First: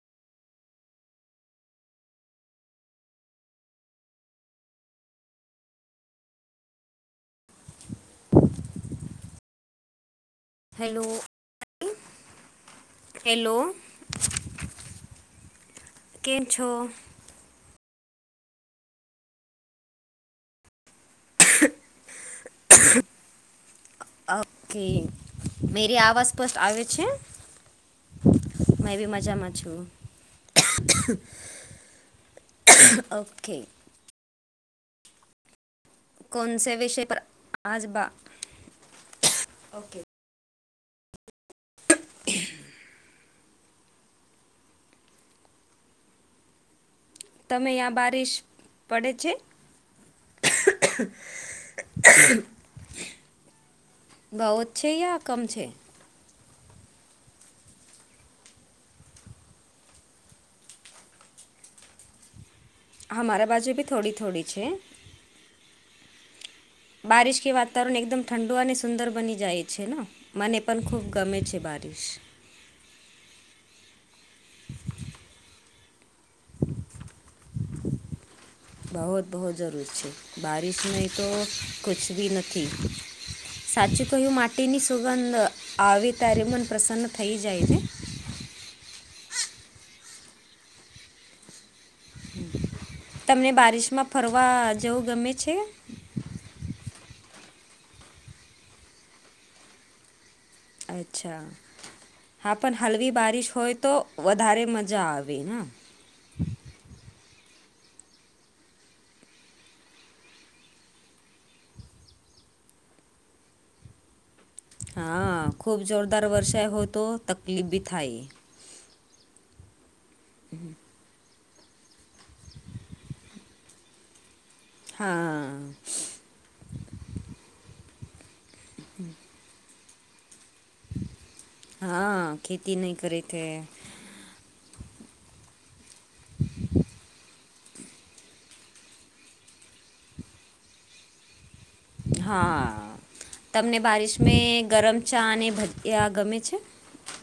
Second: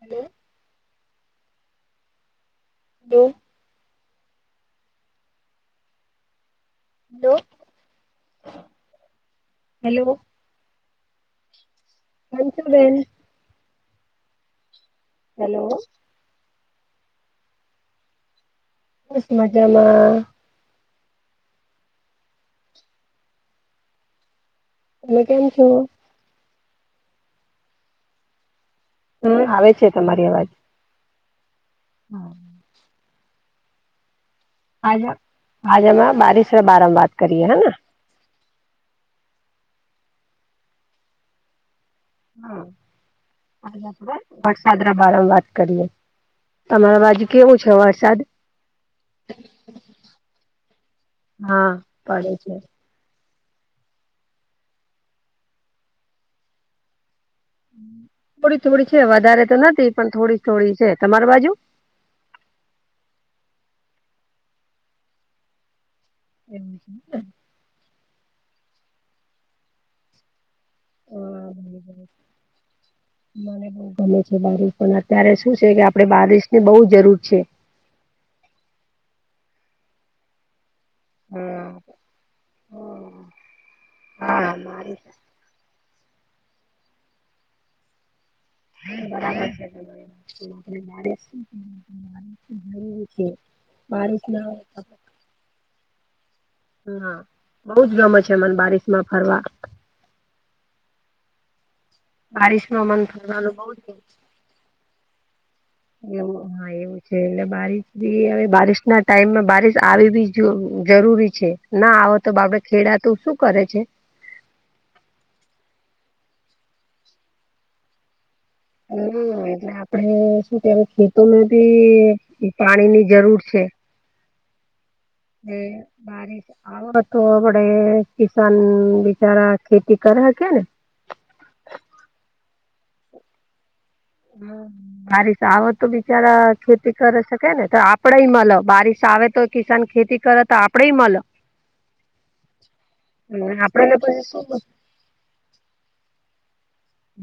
Hello. [inaudible] [inaudible] Hello. Hello. Hansu બેેન. Hello. Hello. કેંમ છો? બસ મજામાં. ઓકે તમે કેમ છો? મેરી આવાસ આવે છે મેબી હમ મજામાં આવે છું. છે હા. ઓકે. હાજ આજમા બારિશના બારામાં બાત કરીએ હે. ઓકે. [unintelligible] વસાદ બારમાં વાત કરીએ તમારા બાજું કેવો છે તમે યા વરસાદ? બારિશ પડે છે હા પડે છે. બહું જ છે, યા કમ છે. થોડી થોડી છે વધારે તો નથી પણ થોડી થોડી છે તમારી બાજું? હા મારા બાજુ બી થોડી થોડી છે. એવું છે. બારિશ કે વાતાવરણ એકદમ ઠંડુ અને સુંદર બની જાય છે ને. મને પણ ખૂબ ગમે છે બારિશ. મને બઉ ગમે છે બારિશ પણ અત્યારે શું છે કે આપડે બારીશ ને બહુ જરૂર છે. બહુત બહુ જરૂરી છે બારિશમાં તો હમ. કુછ બી નથી. હમ સાચું કહ્યું હા માટીની મારી સુગંધ આવે ત્યારે મન પ્રસન્ન થઈ જાય છે. બરાબર છે [unintelligible] તમને બારિશમાં બારિશ ના ફરવા હોય જવું ગમે છે? હા બઉ જ ગમે છ મન બારીશ માં ફરવા. અચ્છા. હા પન બારિશમાં મન હળવી બારીશ ફરવાનું બઉ હોય જ તો વધારે મજા આવે ન. એવું હા એવું છ એટલે બારીશ બી હવે બારીશ ના ટાઈમમાં બારીશ આવી બી જો જરૂરી છે. ના આવ તો બાપડે ખેડાતું શું કરે છે. હા ખૂબ જોરદાર વરસાય હો તો તકલીફ બી થાય. હમ એટલે આપણે શું કય ખીત. તો ભી પાણીની જરૂર છે ને હા બારીશ આવડ તો આપડે કિસાન બિચારા ખેતી કરે હકે ને. હા ખેતી નહી કરી તે. હમ. બારિશ આવ તો બિચારા ખેતી કરે શકે ને તો આપડેય મલ બારિશ આવે તો કિસાન ખેતી કર તો આપડેય મલ. હ હા તમને આપડને બારિશ પછી મે શું ગરમ ચા અને ભજીયા ગમે છે?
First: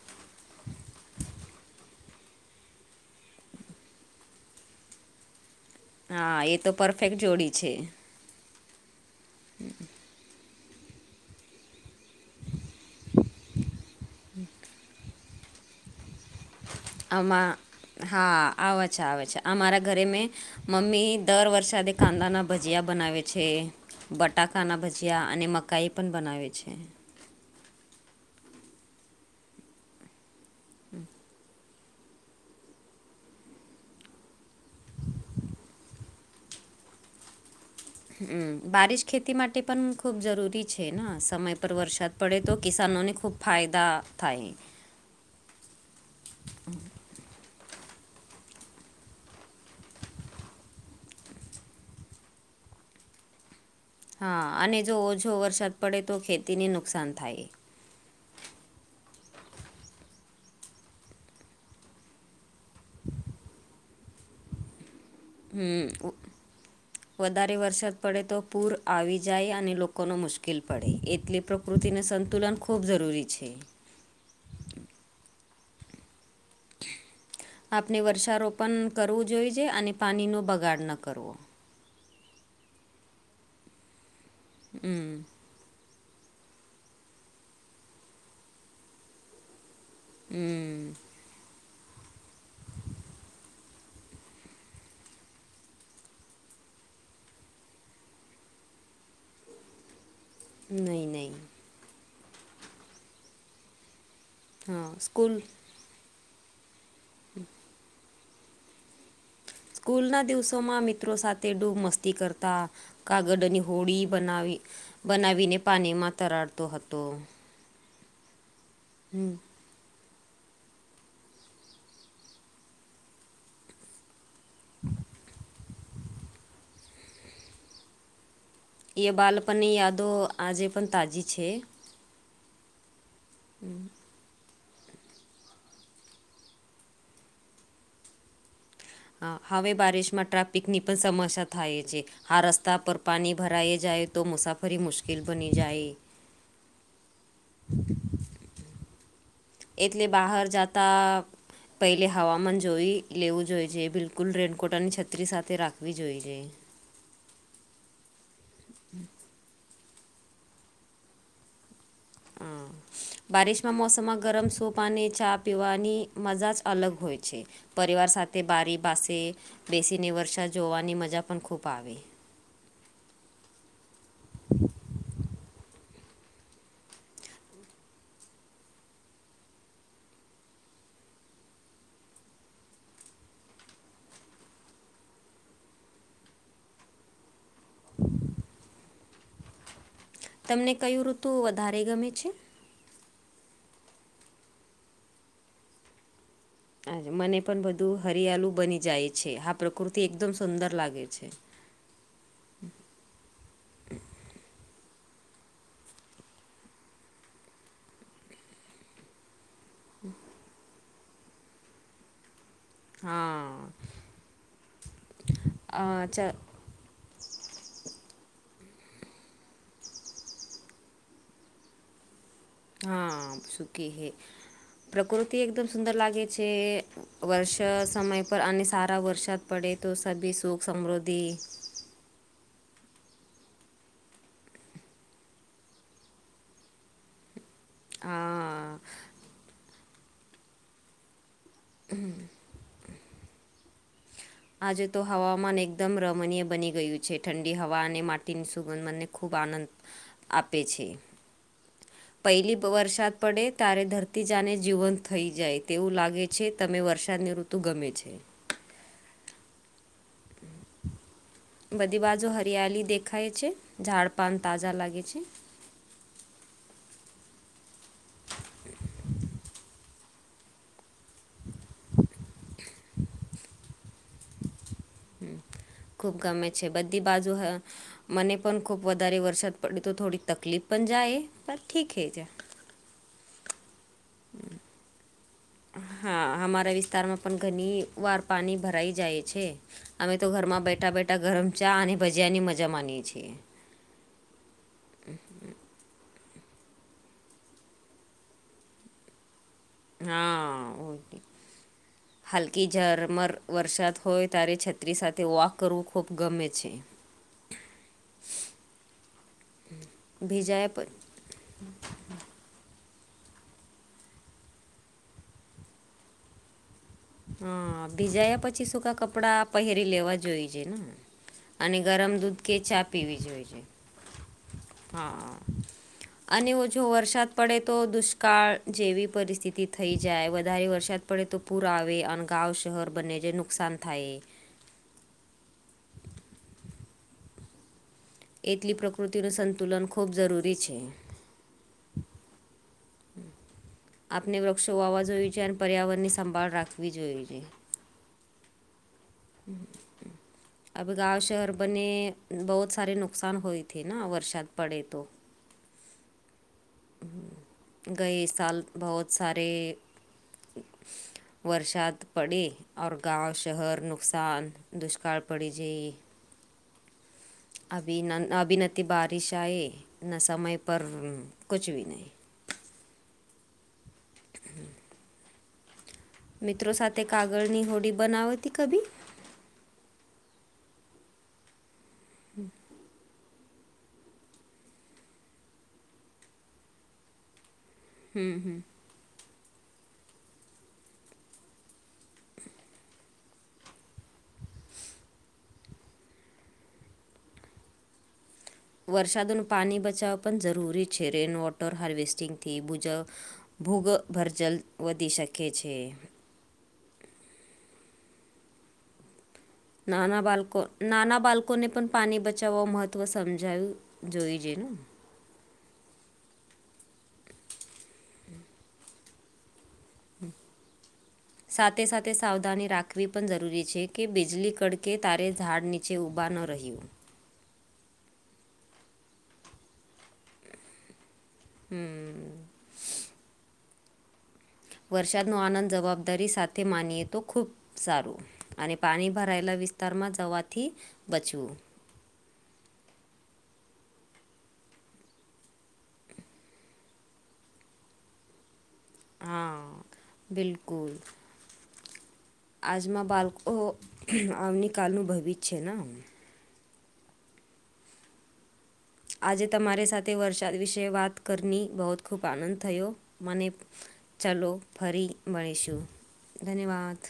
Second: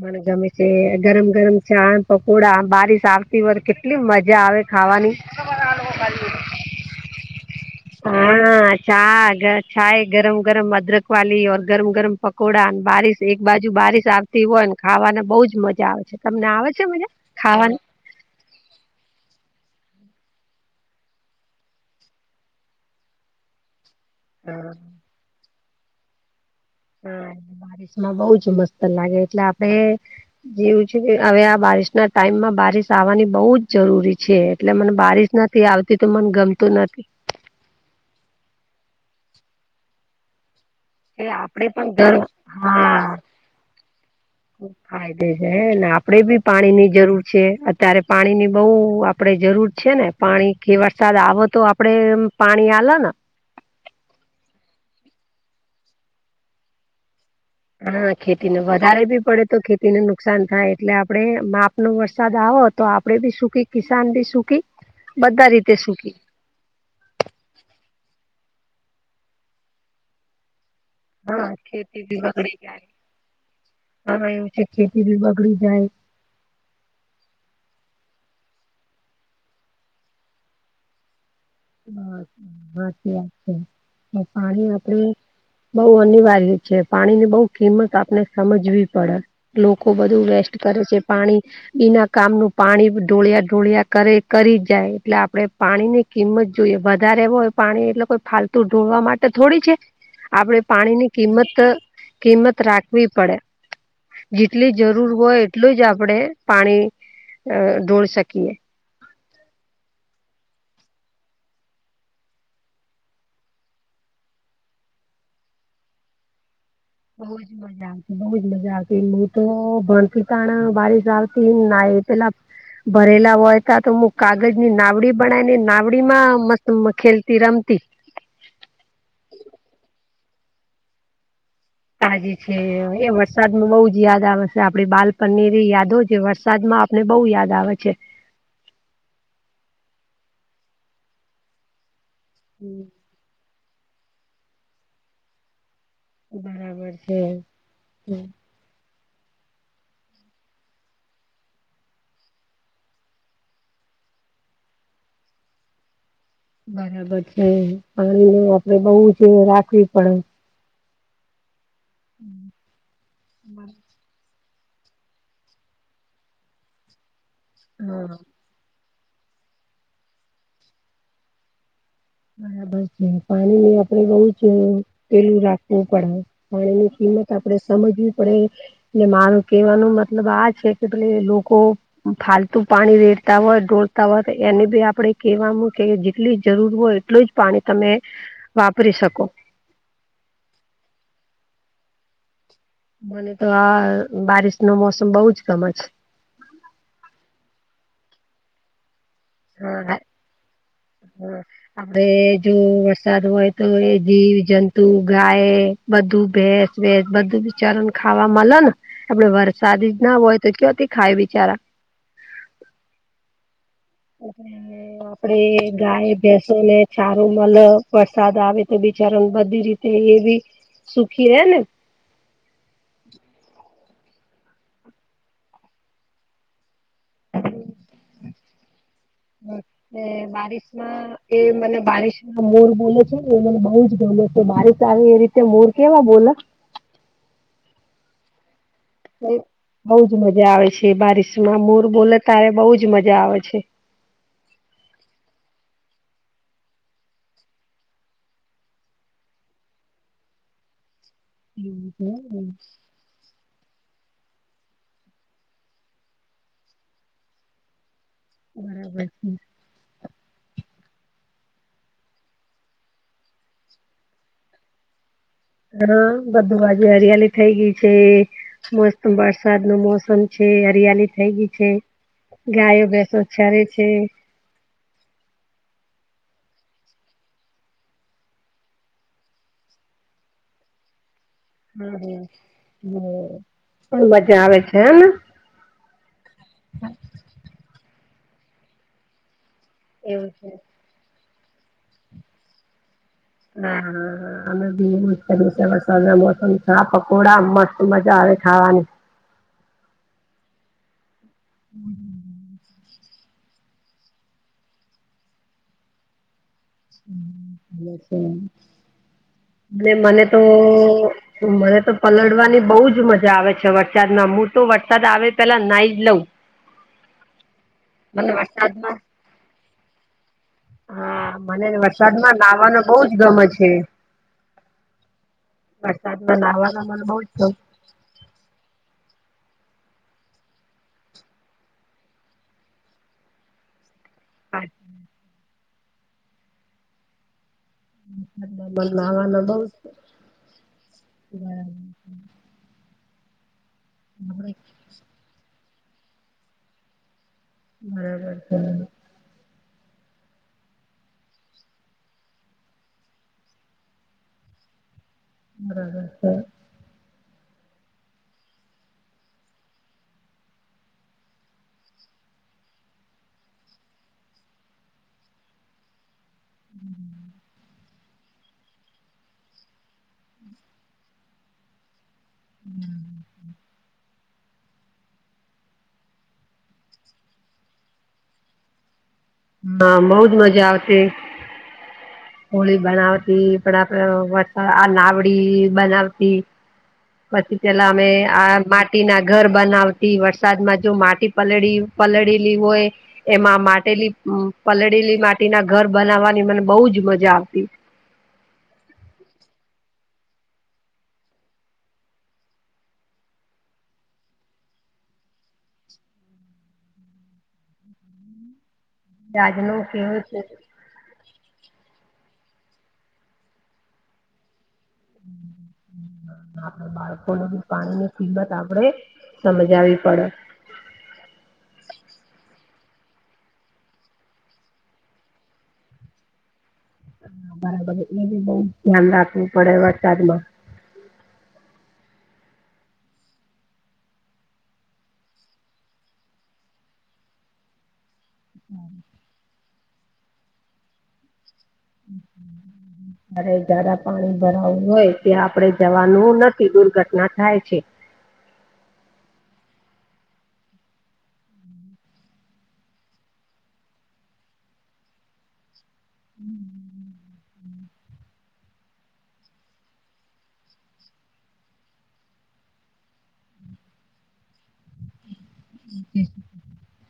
મને ગમે છે ગરમ ગરમ ચા ન પકોડા બારીશ આવતી હોય કેટલી મજા આવે ખાવાની. [unintelligible] હા એ તો પરફેક્ટ જોડી છે. હા ચા ગ ચાય ગરમ ગરમ અદરક ક્વાલી ઓર ગરમ ગરમ પકોડાન બારિશ એક બાજુ બારિશ આવતી હોયન ખાવાના બહુજ મજા આવે છે તમને આવે છે મજા આમાં ખાવાની? હા આવ છ આવે છે અમારા ઘરે મેં મમ્મી દર વરસાદે કાંદાના ભજીયા બનાવે છે બટાકાના ભજીયા અને મકાઈ પન બનાવે છે. હા [unintelligible] બારિશ માં બહું જ મસ્ત લાગે એટલે આપડે જેવું છે કે હવે આ બારિશ ના ટાઈમમાં બારિશ આવવાની બહુ જ જરૂરી છે એટલે મને બારીશ નથી આવતી તો મને ગમતું નથી. હમ બારિશ ખેતી માટે પન ખુબ જરૂરી છે ન એ સમય આપડે પર પણ વરસાદ ઘર પડે તો હા કિસાનોને ખુબ ફાયદા થાય. ફાયદે છે હેને આપડે બી પાણી ની જરૂર છે અતારે પાણીની બહુ આપડે જરૂર છે ને. પાણી કે વરસાદ આવ તો આપડે એમ પાણી આલ ન. હા અને જો ઓછો વરસાદ પડે તો ખેતીને નુકસાન થાય. હા ખેતી ને વધારે બી પડે તો ખેતીને નુકસાન થાય એટલે આપણે માપ નો વરસાદ આવ તો આપડે ભી સુખી કિસાન ભી સુખી. બધા રીતે હમ સુખી ઉ વધારે વરસાદ પડે તો પૂર આવી જાય અને લોકોનો મુશ્કેલ પડે. એટલે હા પ્રકૃતિને ખેતી સંતુલન ખૂબ જરૂરી છે. હ એવું છે ખેતી બી બગડી જાય. આપને વર્ષારોપન કરવું જોઈએ જે અને પાનીનો બગાડ ન કરવો. બ હાચી વાત છે અને પાણી આપડે હમ બહુ અનિવાર્ય છે પાણી ની બહુ કિંમત આપને સમજવી પડ. લોકો બધું વેસ્ટ હમ કરે છે પાણી બીના કામનું પાણી ઢોળિયા ઢોળિયા કરે. કરી જ જાય એટલે આપણેે પાણીની કિંમત જોઈએ વધારે એવું હોય પાણી એટલે કોઈ ફાલતુ ઢોળવા માટે થોડી છે. આપણેે નહીં પાણીની નહીં કિંમત કિંમત રાખવી પડે. જેટલી હા જરૂર સ્કૂલ હોય એટલું જ આપડે પાણી અ ઢોળ શકીએ. સ્કૂલના દિવસોમાં મિત્રો સાથે ડૂબ મસ્તી કરતા. કાગડની હોળી બનાવી બનાવીને પાણીમાં તરાડતો હત બહુ જ મજા આવતી બહુ જ મજા આવતી મુું હમ તો ભલ્ક પણ બારીશ આવતી ના પેલા ભરેલા હોય તા તો કાગજ ની નાવડી બનાવી ને નાવડી માં મત ખેલતી રમતી. એ બાલપની યાદો આજે પણ તાજી છે. તાજી છે એ વરસાદમાં બહુ જ યાદ આવે. આપડી બાલ પનીર યાદો જે વરસાદ માં આપને બહુ યાદ આવે છે. હા હવે બારિશમાં ટ્રાફિકની પણ સમસ્યા થાય છે આ રસ્તા પર પાની ભરાઈ જાય તો મુસાફરી મુશ્કેલ બની જાય. બરાબર છે હમ્મ એટલે બહાર જાતા પહેલે હવામાન જોઈ લેવું જોઈ છે બિલકુલ રેનકોટની છત્રી સાથે રાખવી જોવી જોઈએ. બરાબર છે પાણી નું આપડે બહુ જ રાખવી પડે. હા બારિશમાં મોસમમાં ગરમ સૂપ ને ચા પીવાની મજા જ અલગ હોય છે પરિવાર હા સાથે તે બારી પાસે બેસીને વર્ષા જોવાની મજા પણ ખૂબ આવે. બરાબર છે પાણી ને આપણેે બહ જ પેલું રાખવું પડે પાણીની કિંમત આપણે સમજવી પડે. એટલે માર કેવાનું મતલબ આ છે કે ભલે લોકો ફાલતુ પાણી રેડતા હોય ડોળતા હોય તો એને બી આપડે કેહેવાનું કે જેટલી જરૂર હોય એટલું જ પાણી તમે વાપરી શકો. તમને કયું ઋતુ વધારે ગમે છે? મને તો આ બારિશ નો મોસમ બઉજ ગમે છે. અરે મને પણ બધું હરિયાળું બની જાય છે આ પ્રકૃતિ હા એકદમ સુંદર લાગે છે. હા આપડે જો વરસાદ હોય તો એ જીવ જંતુ ગાય બધું ભેસ વેસ બધું બીચાર ખાવા મલને આપડે વર સાદ જ ના હોય તો કયોથી ખાય બિચારા હા. આપડે ગાય અચ્છા ભેસો ને ચારો મલ વરસાદ આવે એ બિચારા બધી રીતે એ બી સુખી રેને હા સુખી હે પ્રકૃતિ એકદમ સુુંદર લાગે છે. વર્ષ સમય પર અને સારા વરસાદ પડે તો સભી સુખ સમૃદ્ધિ બારિશ ના મોર બોલે છે ને એ મને બઉુ જ બોલે છે બારીશ આવે એ રીતે મોર કેવા બોલે હા. બઉુજ મજા આવે છે એ બારિશમાં મોર બોલે ત્યારે બહુજ મજા આવે છે. આજે તો હવામાન એકદમ રમણીય બની ગયું છે ઠંડી હવા અને માટીની સુગંધ મને ખૂબ આનંદ આપે છે એવું છે. પહેલી વરસાદ પડે તારે ધરતી જાને જીવંત થઈ જાય તેવું લાગે છે તમે વરસાદની ઋતુ ગમે છે બરાબર [inaudible] બધી બાજો હરિયાળી દેખાય છે ઝાડપાન તાજા લાગે છે. હા બધું બાજુ હરિયાલી થઇ ગય છે મસ્ત વરસાદ નું મોસમ છે હરિયાલી થઈ ગઈ છે ગાયો ભેંસો ચરે છે. ખૂબ ગમે છે બધી બાજુ મને પણ ખુબ વધારે વરસાદ પડે તો થોડી તકલીફ પણ જાય. પર ઠીક હે હમ્મ છે હમ્મ પણ મજા આવે છે હેને હા અમારા વિસ્તારમાં પણ ઘણી વાર પાણી ભરાઈ જાય છે. અમે એવું તો છે. ઘરમાં બેઠા બેઠા ગરમ ચા અને ભજીયાની મજા માનીએ છીએ હા હા હા અમે બી [unintelligible] અને મોસમ સા પકોડા મસ્ત મજા આવે ખાવાની. હા હમ હાલકી ઝરમર વરસાદ હોય ત્યારે છત્રી સાથે વોક કરવું ખૂબ ગમે છે એ છે અને મને તો ભીજાયા પ- મને તો પલળવાની બહુ જ મજા આવે છે વરસાદમાં હું તો વરસાદ આવે પેલા નાઈ જ લઉં હા મને ભીજાયા પછી સુૂકા વરસાદમાં કપડા પહેરી લેવા જોઈ હા મને અને ગરમ વરસાદમાં દૂધ કે નાવાનો ચા બહુ જ પીવી જોએ ગમે છે. હા વરસાદમાં અને નાવાનો ઓછો મને બહુ જ વરસાદ પડે તો ગમે તો દુષ્કાળ જેવી પરિસ્થિતિ થઈ જાય વધારે વરસાદ પડે તો પૂર પુર આવે અને ગાવ શહેર બંને ને નુકસાન થાય હા. એટલી પ્રકૃતિનું નાવાનો સંતુલન ખૂબ જરૂરી છે. બરાબર આપણે બરાબર વૃક્ષો વાવા જોઈએ છે અને પર્યાવરણની સંભાળ રાખવી જોઈએ છે. બરાબર હમ્મ. [inaudible] આ બધા ગાંવ શહેર બને બહુ સારારે નુકસાન હોય થી ના વરસાાત પડે તો બરાબર હ ગય સાલ બહુત સારે વરસાદ પડે ઓર ગાંવ શહેર નુકસાન દુષ્કાળ પડી જઈ. હમ્મ. અભી ના અભી ના તે બારિશ આય ના સમય પર કુછ બી નહી. હમ્મ. [inaudible] મિત્રો સાથે કાગળની હોડી બનાવતી કભી હા બઉ જ મજા આવતી [inaudible] હોળી બનાવતી પણ વરસાદ આ નાવડી બનાવતી પછી પેલા અમે આ માં માટી ના ઘર બનાવતી વરસાદમાં જો માટી પલળી પલળેલી હોય. એમાં માટેલી પલળેલી માટીના ઘર બનાવવાની મને બહુ જ મજા આવતી વરસાદોનું પાણી બચાવવા પણ જરૂરી છે રેઇન વોટર હાર્વેસ્ટિંગથી બુજ ભૂગ ભરજલ વધી શકે છે. આજનો નાના કેવો છે બાલ્કોટ નાના બાળકોને પણ પાણી બચાવવા મહત્વ સમજાવું જોઈ છે ને આપ બાળકોને બી પાણી ની કિંમત આપડે સમજાવી હમ્મ. સાથે સાથે સાવધાની રાખવી પણ જરૂરી છે કે બીજળી કડકે તારે ઝાડ નીચે જે ઊબા ન રહીયું હા બરાબર એટલે બી બઉ ધ્યાન રાખવું પડે વરસાદ માં હમ્મ. વરસાદનો આનંદ જવાબદારી સાથે માનીએ તો ખૂબ સારું અને પાણી ભરાયેલા વિસ્ત તારમાં જવાથી બચવું અરે જરા પાણી ભરાવું હોય ત્યાં આપડે જવાનું નથી દુર્ઘટના થાય છે. હા બિલકુલ. આજમાં બાળકો આમની કાલનુંભવિત છે. આજે તમારી સાથે વરસાદ વિશે વાત કરીની બહુ જ ખૂબ આનંદ થયો મને ચાલો ફરી મળીશું ધન્યવાદ